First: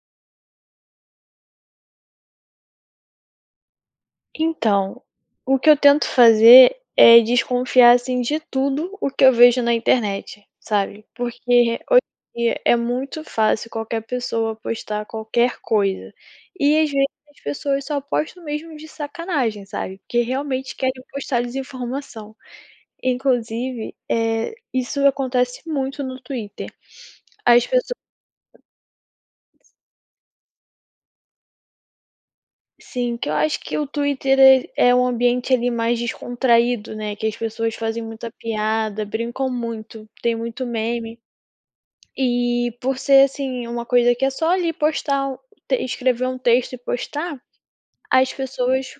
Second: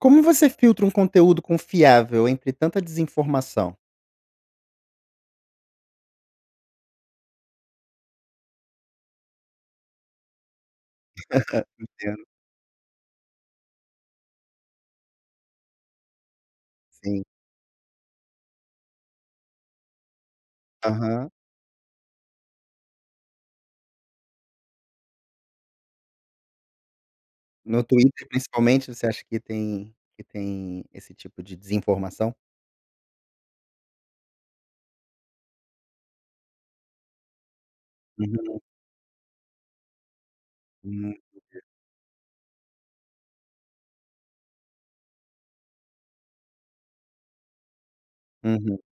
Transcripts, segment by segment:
Como você filtra um conteúdo confiável entre tanta desinformação? Então, o que eu tento fazer é desconfiar, assim, de tudo o que eu vejo na internet, sabe? Porque re hoje Entendo. em dia é muito fácil qualquer pessoa postar qualquer coisa. E às vezes Sim. as pessoas só postam mesmo de sacanagem, sabe? Porque realmente querem Aham. postar desinformação. Inclusive, eh, isso acontece muito no Twitter. As No pesso Twitter, principalmente, você acha que S tem que tem esse tipo de desinformação? Sim, que eu acho que o Twitter é é um ambiente, ali, mais descontraído, né, que as pessoas fazem muita Uhum. piada, brincam muito, tem muito Hum, meme. entendi. E por ser, assim, uma coisa que é só ali postar um te escrever um texto e postar, as Uhum. pessoas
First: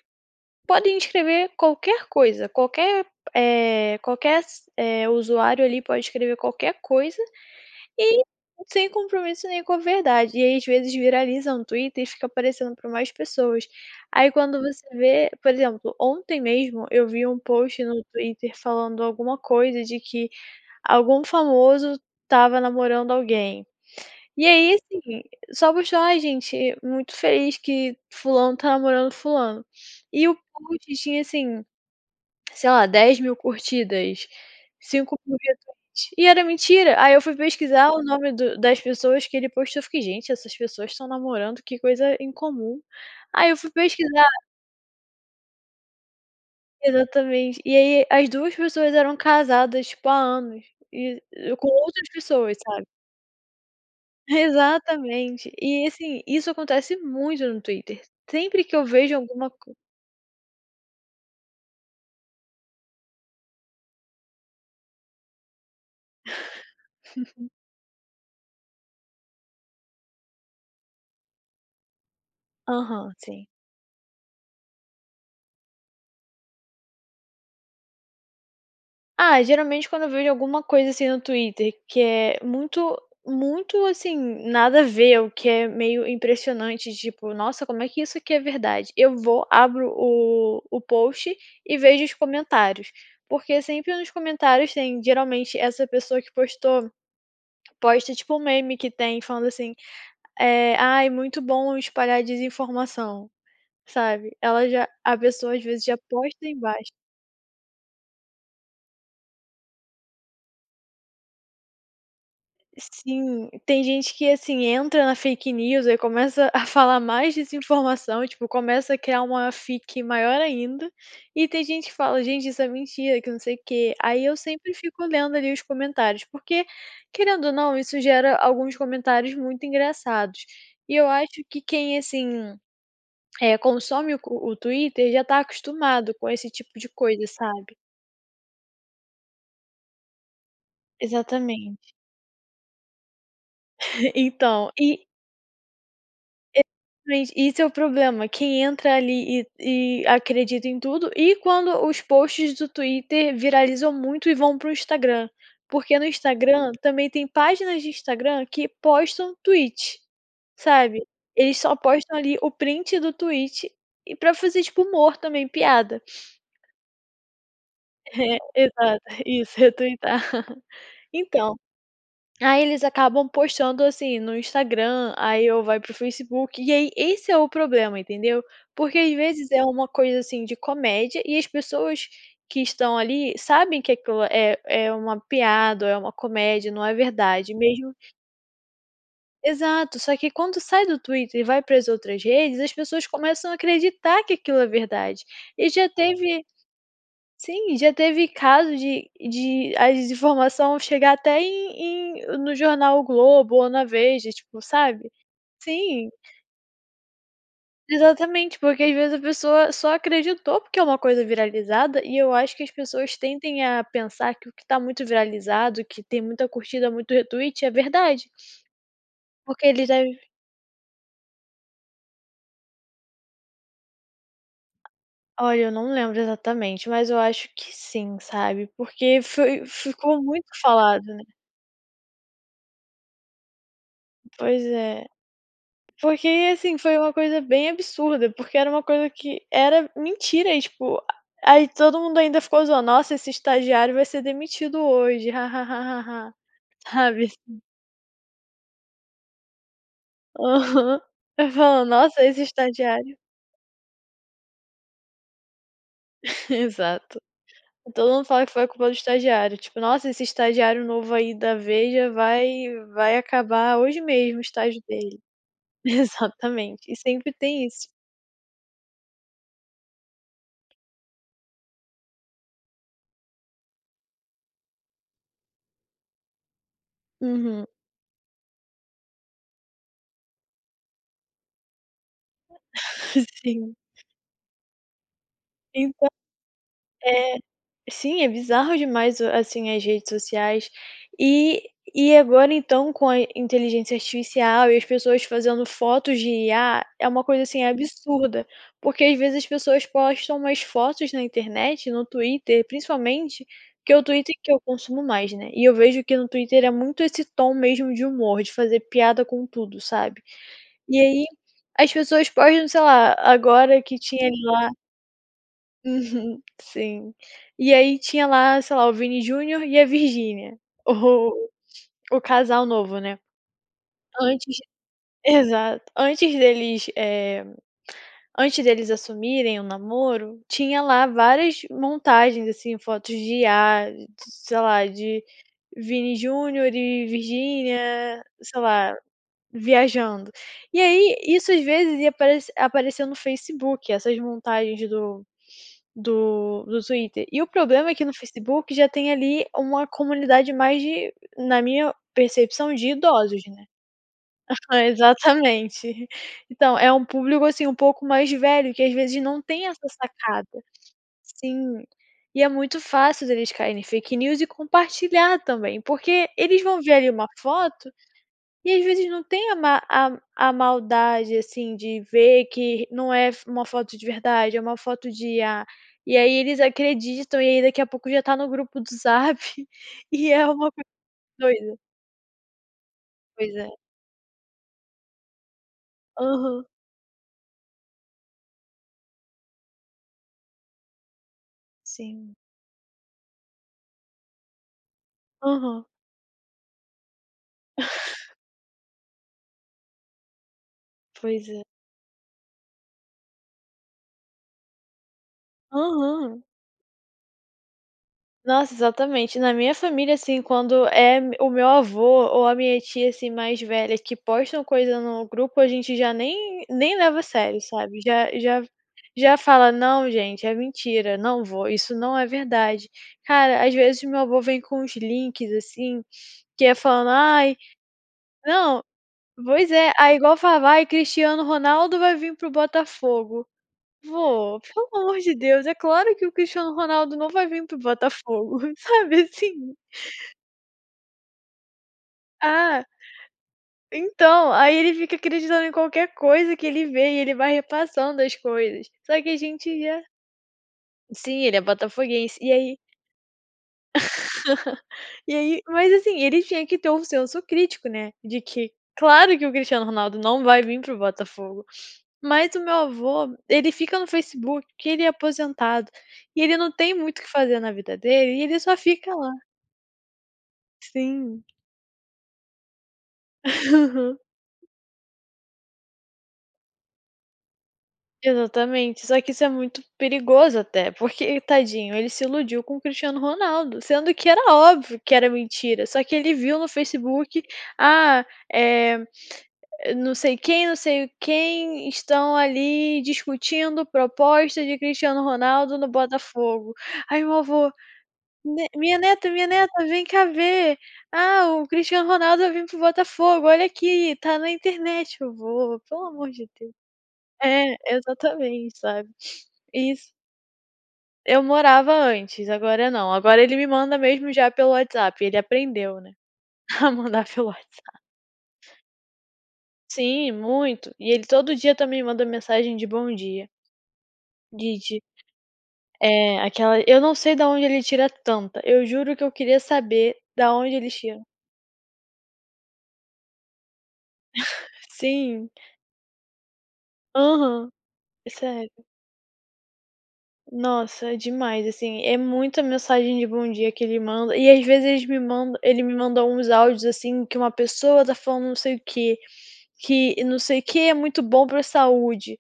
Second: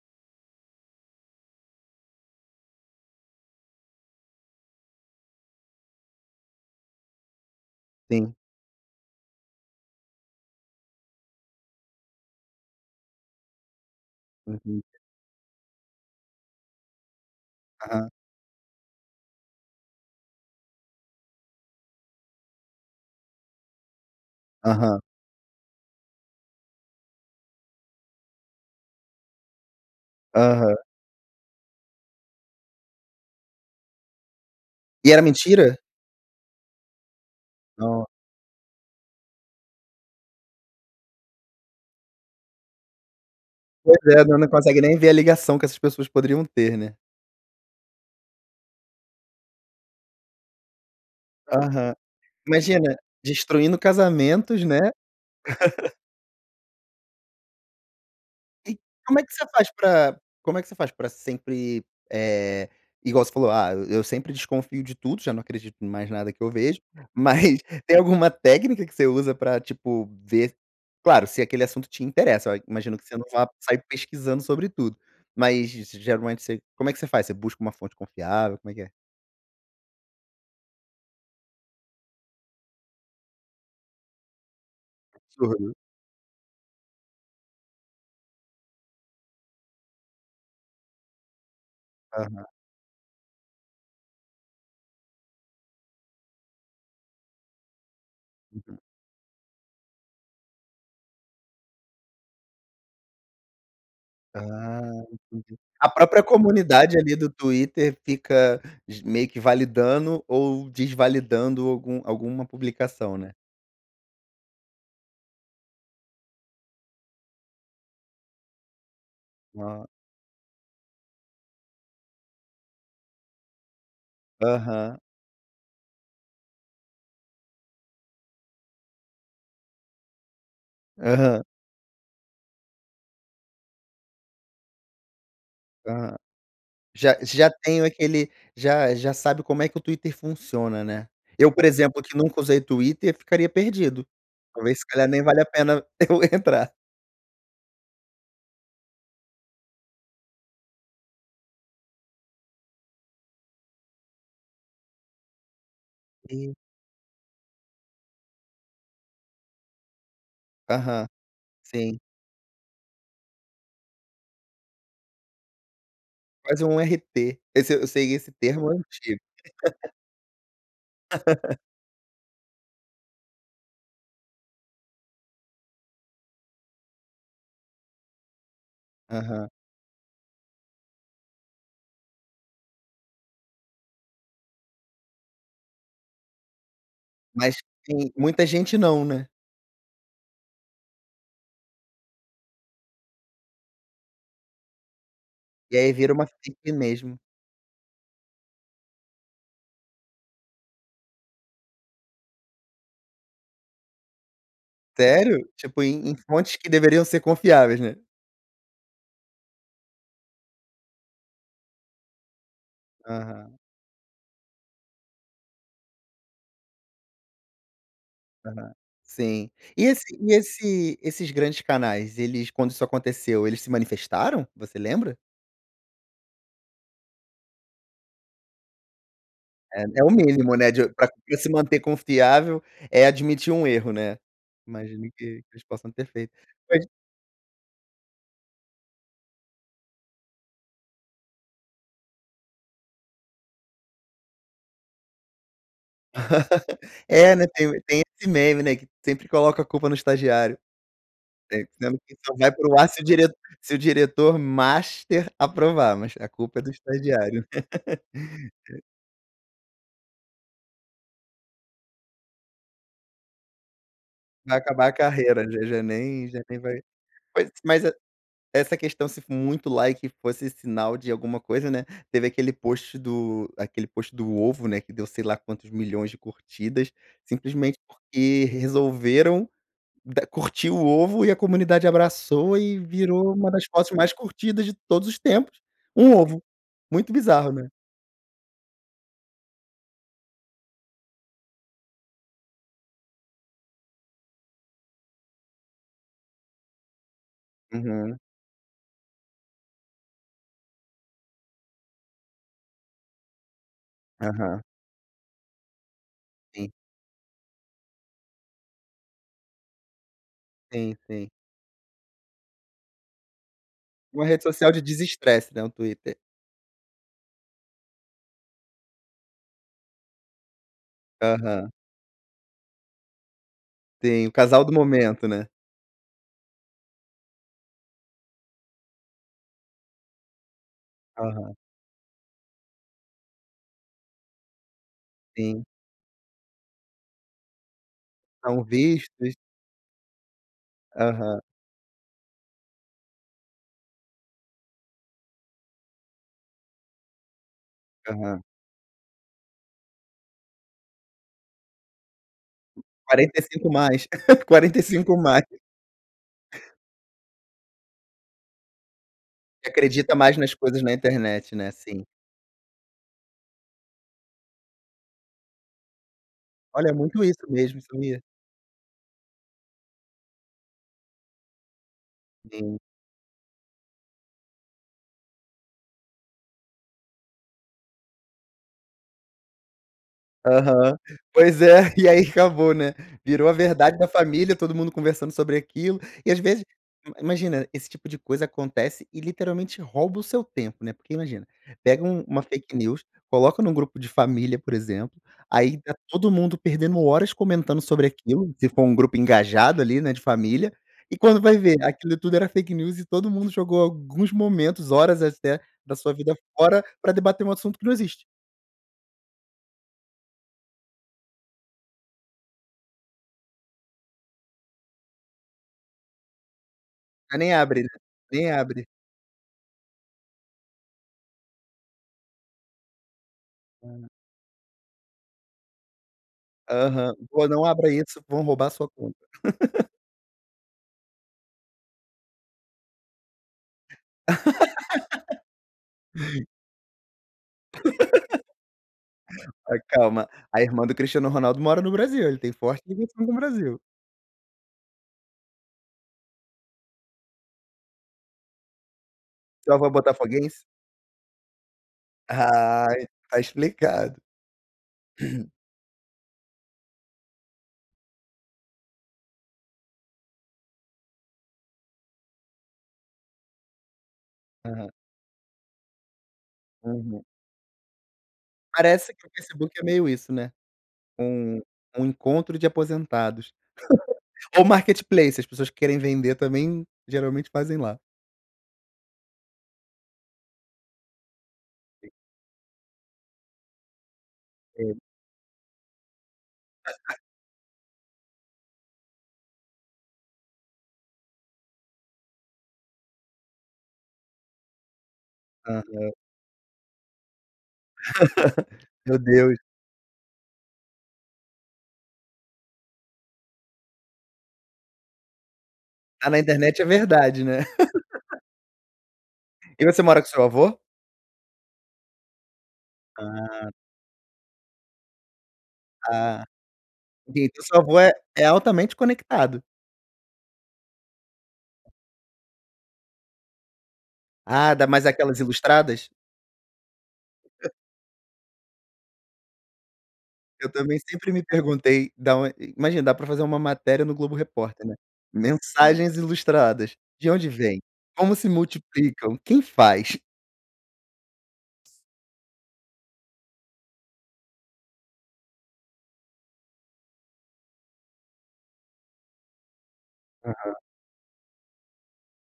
podem escrever qualquer coisa, qualquer, eh, qualquer s eh, usuário ali pode escrever qualquer coisa e Sim. sem compromisso, nenhum com a verdade. E aí, às vezes viraliza um Twitter e fica aparecendo para mais pessoas. Aí, quando Uhum. você vê por exemplo, ontem mesmo eu vi um post no Aham. Twitter falando alguma coisa de que algum famoso estava namorando alguém. E aí, Aham. assim, só postou: "Ah, gente, muito feliz que fulano está namorando fulano" e o Aham. post tinha, assim, sei lá, 10.000 curtidas, E cinco era mil mentira? retweets, e era mentira. Aí eu fui pesquisar o Nossa. nome do das pessoas que ele postou, eu fiquei: "Gente, essas pessoas estão namorando? Que coisa incomum". Aí eu fui Pois é, pesquisar. não não consegue nem ver a ligação que essas pessoas poderiam ter, né. Exatamente. E aí as duas pessoas eram casadas, tipo, há anos e com Aham. outras pessoas, sabe? Imagina, destruindo casamentos, né. Exatamente. E assim, isso acontece muito no Twitter. Sempre que E eu vejo como é que você alguma faz co pra como é que você faz pra sempre eh, igual você falou: "Ah, eu sempre desconfio de tudo, já não acredito em mais nada que eu vejo". Uhum. Mas tem alguma técnica que você usa pra, tipo, ver claro, se aquele assunto te interessa, né, imagino que Aham, você não sim. vá sair pesquisando sobre tudo. Mas geralmente você como é que você faz? Você busca uma fonte confiável, como é que é? Ah, geralmente quando eu vejo alguma coisa assim no Twitter que é muito muito, assim, nada a ver o Você que é olhou meio impressionante. Tipo: "Nossa, como é que isso aqui é verdade?" Eu vou abro o o post e vejo os Aham. comentários. Porque sempre nos comentários tem, geralmente, essa pessoa que postou, posta tipo um meme Uhum. que tem falando assim, eh: "Ai, é muito bom espalhar a desinformação", sabe, ela Ah, já a pessoa entendi. às vezes A já própria posta embaixo. comunidade, ali, do Twitter fica g meio que validando ou desvalidando algum alguma publicação, né. Sim. Tem gente que, assim, entra na fake news, aí começa a falar mais dessa informação, tipo, começa a criar uma Ah fic maior ainda e tem gente que fala: "Gente, isso é mentira que não sei o quê". Aí eu sempre Aham. fico lendo, ali, os comentários. Porque querendo ou não, isso gera alguns comentários muito engraçados e eu Aham. acho que quem, assim, eh, consome o co o Twitter já está acostumado Ah. com esse tipo de Já coisa, já sabe. tenho aquele já já sabe como é que o Twitter funciona, né. Eu, por Exatamente. exemplo, que nunca usei Twitter eu ficaria perdido. Então Talvez, se e calhar nem vale a pena eu E entrar. mente, esse é o problema, quem entra ali e e acredita em tudo e quando os posts do Twitter viralizam muito e vão para o Instagram. Porque no E Instagram também tem páginas de Instagram que postam Tweet, sabe, Aham, eles só sim. postam ali o print do Tweet e para fazer, tipo, humor também, piada. Faz um RT. Esse eu sei esse É, termo exato. antigo. Isso "retweetar". Então, aí eles acabam postando, assim, no Instagram aí ou vai para o Facebook, e aí esse é o problema, entendeu? Porque às Aham. vezes é uma coisa, assim, de comédia e as pessoas que estão ali sabem que aquilo é é uma piada, é uma comédia, não é verdade. Mas Mesmo sim, muita gente não, né. Exato, só que quando sai do Twitter e vai para as outras redes as pessoas começam a acreditar que aquilo é verdade. E E já aí vira uma teve fake mesmo. Sim, já teve caso de de a desinformação chegar até em em no jornal O Globo ou na Veja, tipo, sabe. Sério? Tipo, Sim. em em fontes que deveriam ser confiáveis, né. Exatamente, porque às vezes a pessoa só acreditou porque é uma coisa viralizada e eu acho que as pessoas Aham. tendem a pensar que o que está muito viralizado, que tem muita curtida, muito retweet é verdade. Aham, sim. Porque E eles esse deve e esse esses grandes canais, eles, quando isso aconteceu, eles se manifestaram? Você lembra? Olha, eu não lembro exatamente, mas eu acho que sim, sabe, porque foi É é o ficou muito mínimo, né, de falado, pra né. pra se manter confiável é admitir um erro, né. Pois Imagino é. que que eles possam ter Porque, feito. assim, Mas foi uma coisa bem absurda. Porque era uma coisa que era mentira e, tipo, a aí todo mundo ainda ficou zoando: "Nossa, esse estagiário vai ser demitido hoje, ha-ha-ha-ha-ha", sabe, É, né, assim. tem tem esse meme, né, que sempre coloca a culpa no estagiário. Aham. Vai É falando: que "Nossa, só esse vai pro ar se o estagiário" diret se o diretor master aprovar, mas a culpa é do Exato, estagiário. todo mundo fala que foi É. culpa do estagiário, tipo: "Nossa, esse estagiário novo aí da Veja vai vai acabar hoje mesmo o Vai estágio acabar a dele". carreira, já já nem já nem vai Exatamente, e sempre Mas tem mas isso. e essa questão, se for muito like fosse sinal de alguma coisa, né, teve aquele post do aquele post do ovo, né, que deu sei lá quantos milhões de curtidas, Uhum. simplesmente porque resolveram da curtir o ovo e a comunidade abraçou e virou uma das Sim. fotos mais curtidas de todos os tempos, Então um ovo. Muito É. bizarro, né? Sim, é bizarro demais, assim, as redes sociais. E e agora, então, com a inteligência artificial e as pessoas fazendo fotos de IA, é uma coisa, assim, Uhum. absurda, porque às vezes as pessoas postam umas fotos na internet, no Twitter, principalmente que o Twitter, que eu Aham. consumo mais, né, e eu vejo que no Twitter é Sim. muito esse tom mesmo de humor de fazer piada com tudo, sabe. Sim, E aí, sim. as pessoas postam, sei lá agora que Uma tinha rede lá social de desestresse, né, o Twitter. Uhum, sim. E aí tinha lá, sei lá, o Vini Júnior e a Virgínia o Aham. o casal novo, né. Tem o Antes casal do momento, né. exato. Antes deles, eh, antes deles assumirem o namoro, tinha lá Aham. várias montagens, assim, fotos de IA, sei lá de Sim. Vini Júnior e Virgínia, sei São lá, vistos. viajando. E aí, Aham. isso às vezes ia aparece apareceu no Facebook essas montagens do do do Twitter. E o problema é que no Aham. Facebook já tem, ali, uma comunidade mais de na minha percepção de quarenta e idosos, né. cinco mais, 45 mais. Exatamente. Então é um público, assim, um pouco mais velho que às vezes não tem essa Acredita mais sacada. nas coisas na internet, né, Sim, sim. e é muito fácil eles cair em fake news e compartilhar também, porque eles vão Olha, é ver ali muito uma isso mesmo, foto isso me e às vezes não tem a ma a a maldade, assim, de ver Sim. que não é f uma foto de verdade, é uma foto de IA. E aí, eles acreditam, e aí daqui a pouco já está no grupo do Zap e é uma coisa Aham. Pois doida. é, e aí acabou, né, virou a Pois é. verdade da família, todo mundo conversando sobre aquilo. E às Aham. vezes ima imagina, esse tipo de coisa acontece e literalmente rouba o seu tempo, né. Porque imagina, pega um Sim. uma fake news, coloca num grupo de família, por exemplo, aí Aham. tá todo mundo perdendo horas comentando sobre aquilo se for um grupo engajado ali, né, de família. E quando Pois vai é. ver aquilo tudo era fake news, e todo mundo jogou alguns momentos, horas até, da sua vida Aham. fora para debater um assunto que não existe. Nossa, exatamente. Na minha família, assim, quando é me o meu avô ou a minha tia, assim, mais velha que postam coisa no grupo a gente já nem nem leva a Já nem sério, abre, né, sabe, já nem já abre. já fala: "Não, gente, é mentira. Não vô, isso não é verdade". Cara, às vezes o Ah. meu avô vem com os links, assim, que é falando: Aham. "Vô, "Ai" não abra isso, vão roubar a Não, sua conta". pois é. aí igual falava: "Ai, Cristiano Ronaldo vai vim para o Botafogo", vô, pelo amor de Deus, é claro que o Cristiano Ronaldo não vai vim para Botafogo, sabe, assim. Ai calma. A irmã do Cristiano Ronaldo mora no Brasil, ele tem forte Ah ligação com o Brasil. Então, aí ele fica acreditando em qualquer coisa que ele vê e ele vai repassando as coisas. Só que a Seu gente avô é já botafoguense? Sim, ele é botafoguense. E aí Ah, tá explicado. E aí mas, assim, ele tinha que ter um senso crítico, né, de que claro que o Cristiano Ronaldo não vai vim para o Botafogo. Mas o meu avô ele fica no Facebook, que Aham. ele é aposentado e ele não tem muito o Uhum. que fazer na vida dele e ele só fica Parece que o lá. Facebook é meio isso, né, Sim. um um encontro de aposentados. Aham. Ou Marketplace, as pessoas que querem vender também, geralmente fazem lá. Exatamente, só que isso é muito perigoso, até porque ele tadinho, ele Sim. se iludiu com o Cristiano Ronaldo, sendo que era É. óbvio que era mentira. Só que ele viu no Facebook. "Ah, é, não sei quem, não sei quem estão ali discutindo proposta de Cristiano Ronaldo no Aham. Botafogo", aí meu avô me minha Meu neta, minha Deus. neta, vem cá ver. "Ah, o Cristiano Ronaldo vai vim para o Botafogo. Olha aqui, está na internet", eu "Vô, pelo Tá amor na de Deus". internet é verdade, né. É exatamente sabe, E você isso. mora com o seu avô? Eu morava antes, agora não. Agora ele me Ah. manda mesmo já pelo WhatsApp. E ele aprendeu, né, Ah, a mandar e pelo então o seu WhatsApp. avô é é altamente conectado. Sim, muito. E ele todo dia também manda mensagem de bom dia. Ah, dá Digi mais aquelas ilustradas? É aquela eu não sei da onde ele tira tanta. Eu juro que eu queria saber da Eu onde ele também tira. sempre me perguntei dá on uma imagina, dá para fazer uma matéria no Globo Repórter, né. Sim. Mensagens ilustradas de onde Aham, vem, é como se sério. multiplicam, quem faz? Nossa demais, assim, é muita mensagem de bom dia que ele manda e, às vezes, eles me mandam ele me mandou uns áudios, assim, que uma pessoa tá falando não sei o quê. Que não sei o Aham. que é muito bom para a saúde,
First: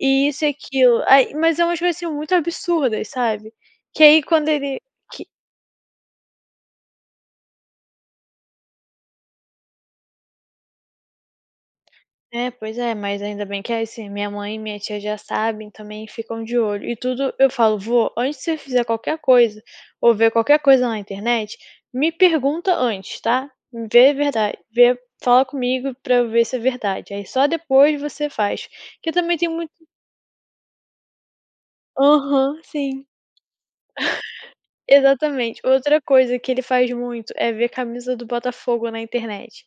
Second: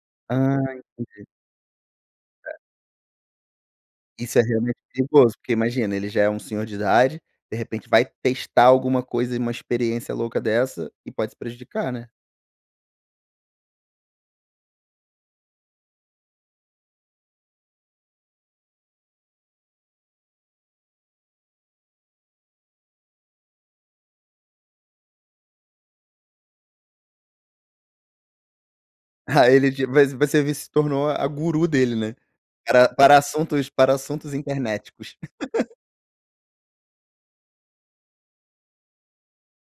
e isso e Ah, aquilo. entendi. aí, mas é umas coisas, assim, muito É. absurdas, sabe, que aí, Isso é quando realmente ele que perigoso, porque imagina, ele já é um senhor de idade, de repente vai testar alguma coisa e uma experiência louca dessa e pode se prejudicar, né. É, pois é, mas ainda bem que é assim. Minha mãe e minha tia já sabem, também ficam de olho e tudo. Eu falo: "Vô antes de você fazer qualquer coisa ou ver qualquer coisa na internet, me pergunta antes, tá? Vê verdade, vê, fala comigo pra eu ver se é verdade, aí só depois você faz", que eu também Ah, tenho ele muito de vai você se tornou a guru dele, né, Aham, para sim. para assuntos para assuntos internéticos. Exatamente. Outra coisa que ele faz muito é ver a camisa do Botafogo na internet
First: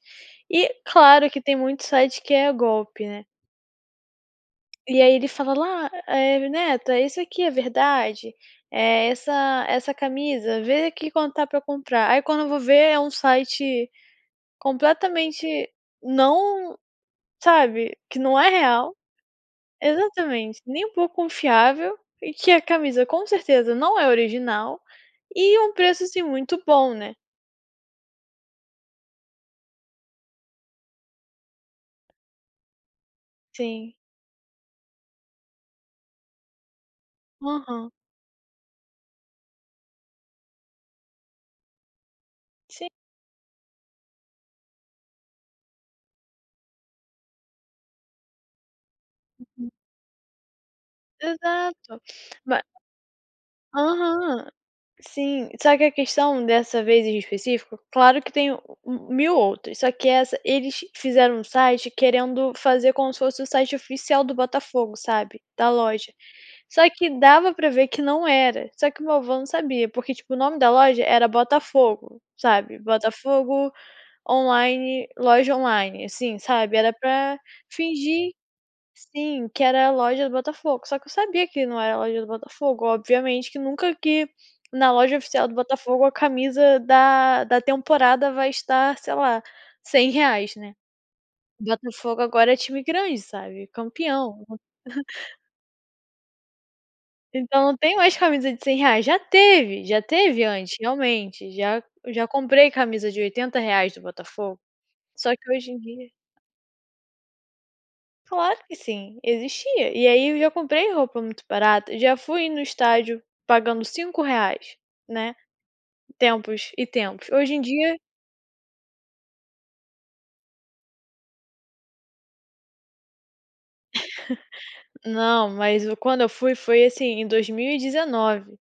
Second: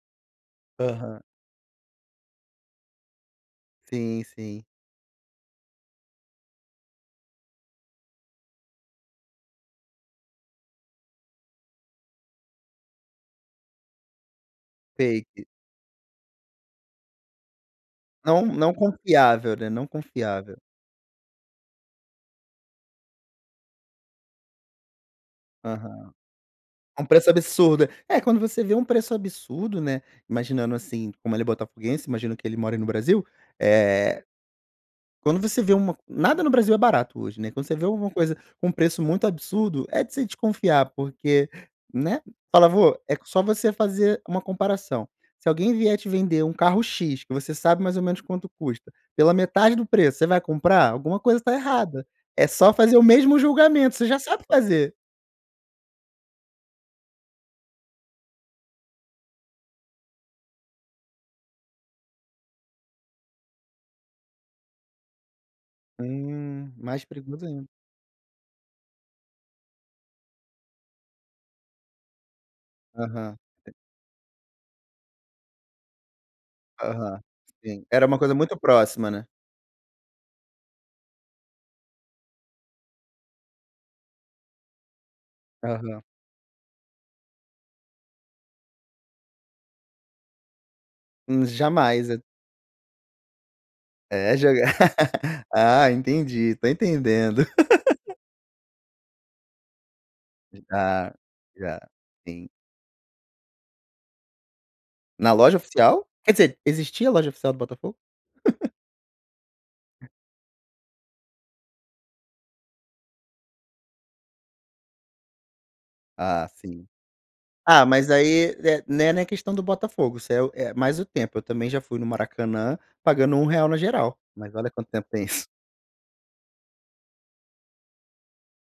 e Aham. claro que tem muitos sites que é golpe, né. Sim, sim. E aí ele fala: "La, eh, neta, isso aqui é verdade, eh, essa essa camisa, vê aqui quanto tá pra comprar aí", quando eu vou ver é um site completamente, Fake. não, sabe, que não Não, é não real. confiável, né, não confiável. Exatamente, nem um pouco confiável, e que a camisa com certeza não é original e um preço, Aham. assim, muito bom, É um né. preço absurdo, é quando você vê um preço absurdo, né, imaginando assim, como ele é botafoguense, imagino que ele mora no Brasil, Sim. eh Quando você vê um nada no Brasil é barato hoje, né, quando você vê Aham. alguma coisa com um preço muito absurdo, é de se desconfiar, porque, né. Fala: Sim. "Vô, é só você fazer uma comparação, se alguém vier te vender um carro X que você sabe mais ou menos quanto custa, pela Uhum. metade do preço, você vai comprar? Alguma coisa tá Exato errada!", é ma só fazer o mesmo julgamento, você já sabe Aham, fazer. sim. Só que a questão dessa vez em específico, claro que tem o o 1000 outras, só que essa eles fizeram um site querendo fazer como se fosse o site oficial do Botafogo, sabe, da loja. Hum, Só mais que perigoso dava ainda. para ver que não era, só que o meu avô não sabia, porque tipo o nome da loja era Botafogo, sabe, Aham, Botafogo sei. online, loja online, assim, sabe, era Aham, pra sim, era uma fingir. coisa muito próxima, né? Sim, que era a loja do Botafogo, só que eu sabia que não era a loja do Botafogo, obviamente que nunca que na loja oficial do Aham. Botafogo, a camisa da da temporada vai estar, sei lá, R$100, né. Hum, jamais e Botafogo agora é time grande, sabe, É campeão. jogar. Ah, entendi, tô entendendo. Então, não tem mais camisa de R$100, já teve, já teve antes, Já, realmente já, já já sim. comprei camisa de R$80 do Botafogo. Só Na que loja hoje em oficial, dia quer dizer, existia a loja oficial do Botafogo? Claro que sim, existia, Hã. e aí eu já comprei roupa muito barata, já fui no estádio pagando R$5, né, Ah, tempos e sim. tempos hoje em Ah, dia mas aí né né, na questão do Botafogo, isso é o é mais o tempo, eu também já fui no Maracanã pagando R$1 na geral, mas olha quanto tempo tem isso. Não, mas o quando eu fui foi assim em 2019,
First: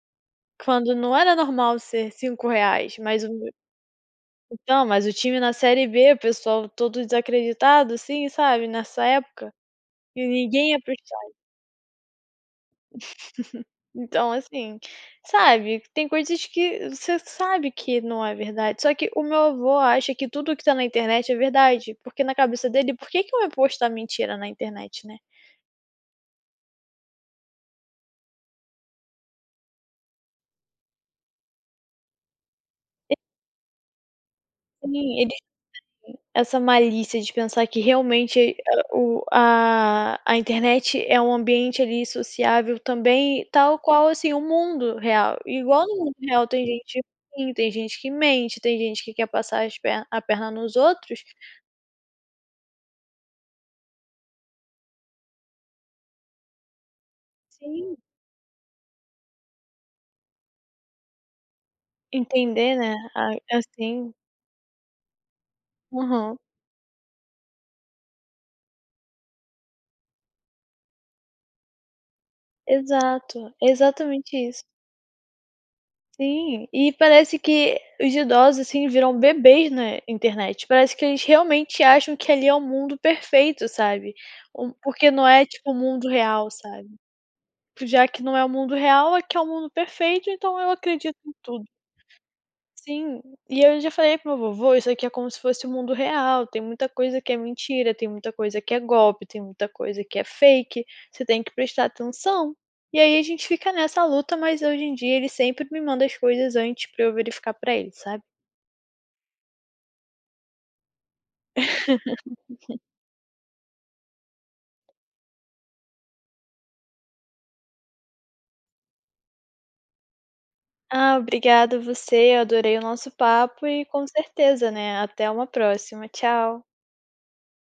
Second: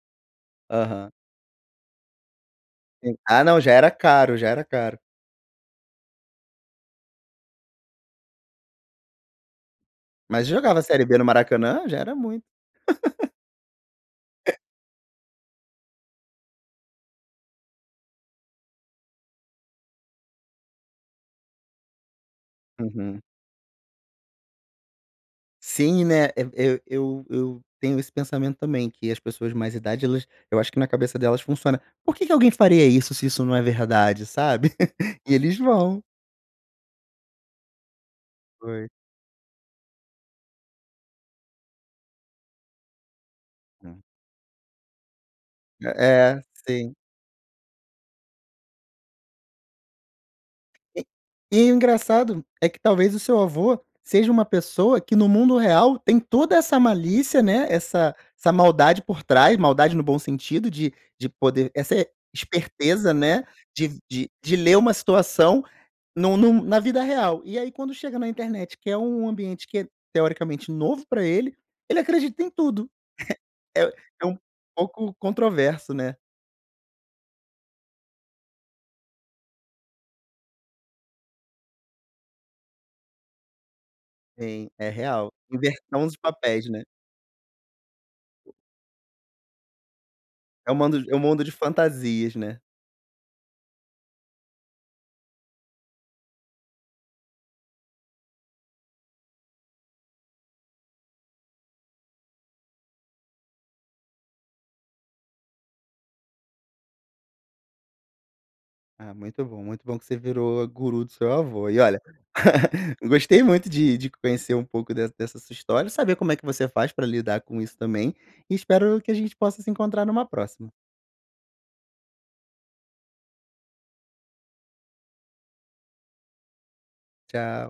quando Aham. não era normal ser R$5, mas o Ah, me não, já era caro, já era Então, caro. mas o time na Série B, o pessoal todo desacreditado, assim, sabe nessa época e Mas ninguém ia jogava para o Série B no estádio. Maracanã, já era muito. Então, assim, sabe, tem coisas que você sabe que não é verdade, só que o meu avô acha que tudo o que tá na internet é verdade, porque na cabeça dele, por que Uhum. que ia postar mentira na internet, né? Sim, né. E eu eu eu tenho esse pensamento também que as pessoas de mais idade, elas eu acho que na cabeça delas funciona, porque que alguém faria E isso se isso não é verdade, sabe Sim, e eles eles vão. não têm essa malícia de pensar que, realmente, e Foi. o a a internet é um ambiente ali sociável também, tal Hum. qual, assim, o mundo real. Igual no mundo É, real, tem sim. gente ruim, tem gente que mente, tem gente que quer passar as pernas a perna nos E outros. e o engraçado é que talvez o seu avô seja uma pessoa que, no mundo real, tem toda essa malícia, né, Sim. essa essa maldade por trás, maldade no bom sentido de de poder, essa Entender, né? esperteza, Ah, né, de assim. de de ler uma situação Uhum. num na vida real. E aí quando chega na internet, que é um ambiente que é teoricamente novo pra ele, ele acredita em tudo, Exato, é é exatamente um isso. pouco controverso, né. Sim, e parece que os idosos, assim, viram bebês na internet. Parece que a gente realmente acha que ali é um mundo perfeito, sabe, Sim, hum, é porque não real. é tipo o Inversão mundo dos real, papéis, né. sabe. Já que não é o mundo real, aqui é um mundo perfeito, então É eu o mando é acredito um em mundo de tudo. fantasias, né? Sim, e eu já falei para o meu vô: "Vô, isso aqui é como se fosse o mundo real, tem muita coisa que é mentira, tem muita coisa que é golpe, tem muita coisa que é fake, você tem que prestar atenção.", e aí a gente fica nessa luta, mas hoje em dia ele sempre me manda as coisas antes pra eu verificar para ele, sabe. Ah, muito bom, muito bom que você virou guru do seu avô e olha, gostei muito de de conhecer um pouco de dessa sua história, saber como é que você faz para lidar com isso também e espero que a gente possa se encontrar numa próxima. Ah, obrigada, você, eu adorei o nosso papo e com certeza, né. Até uma próxima, tchau. Tchau.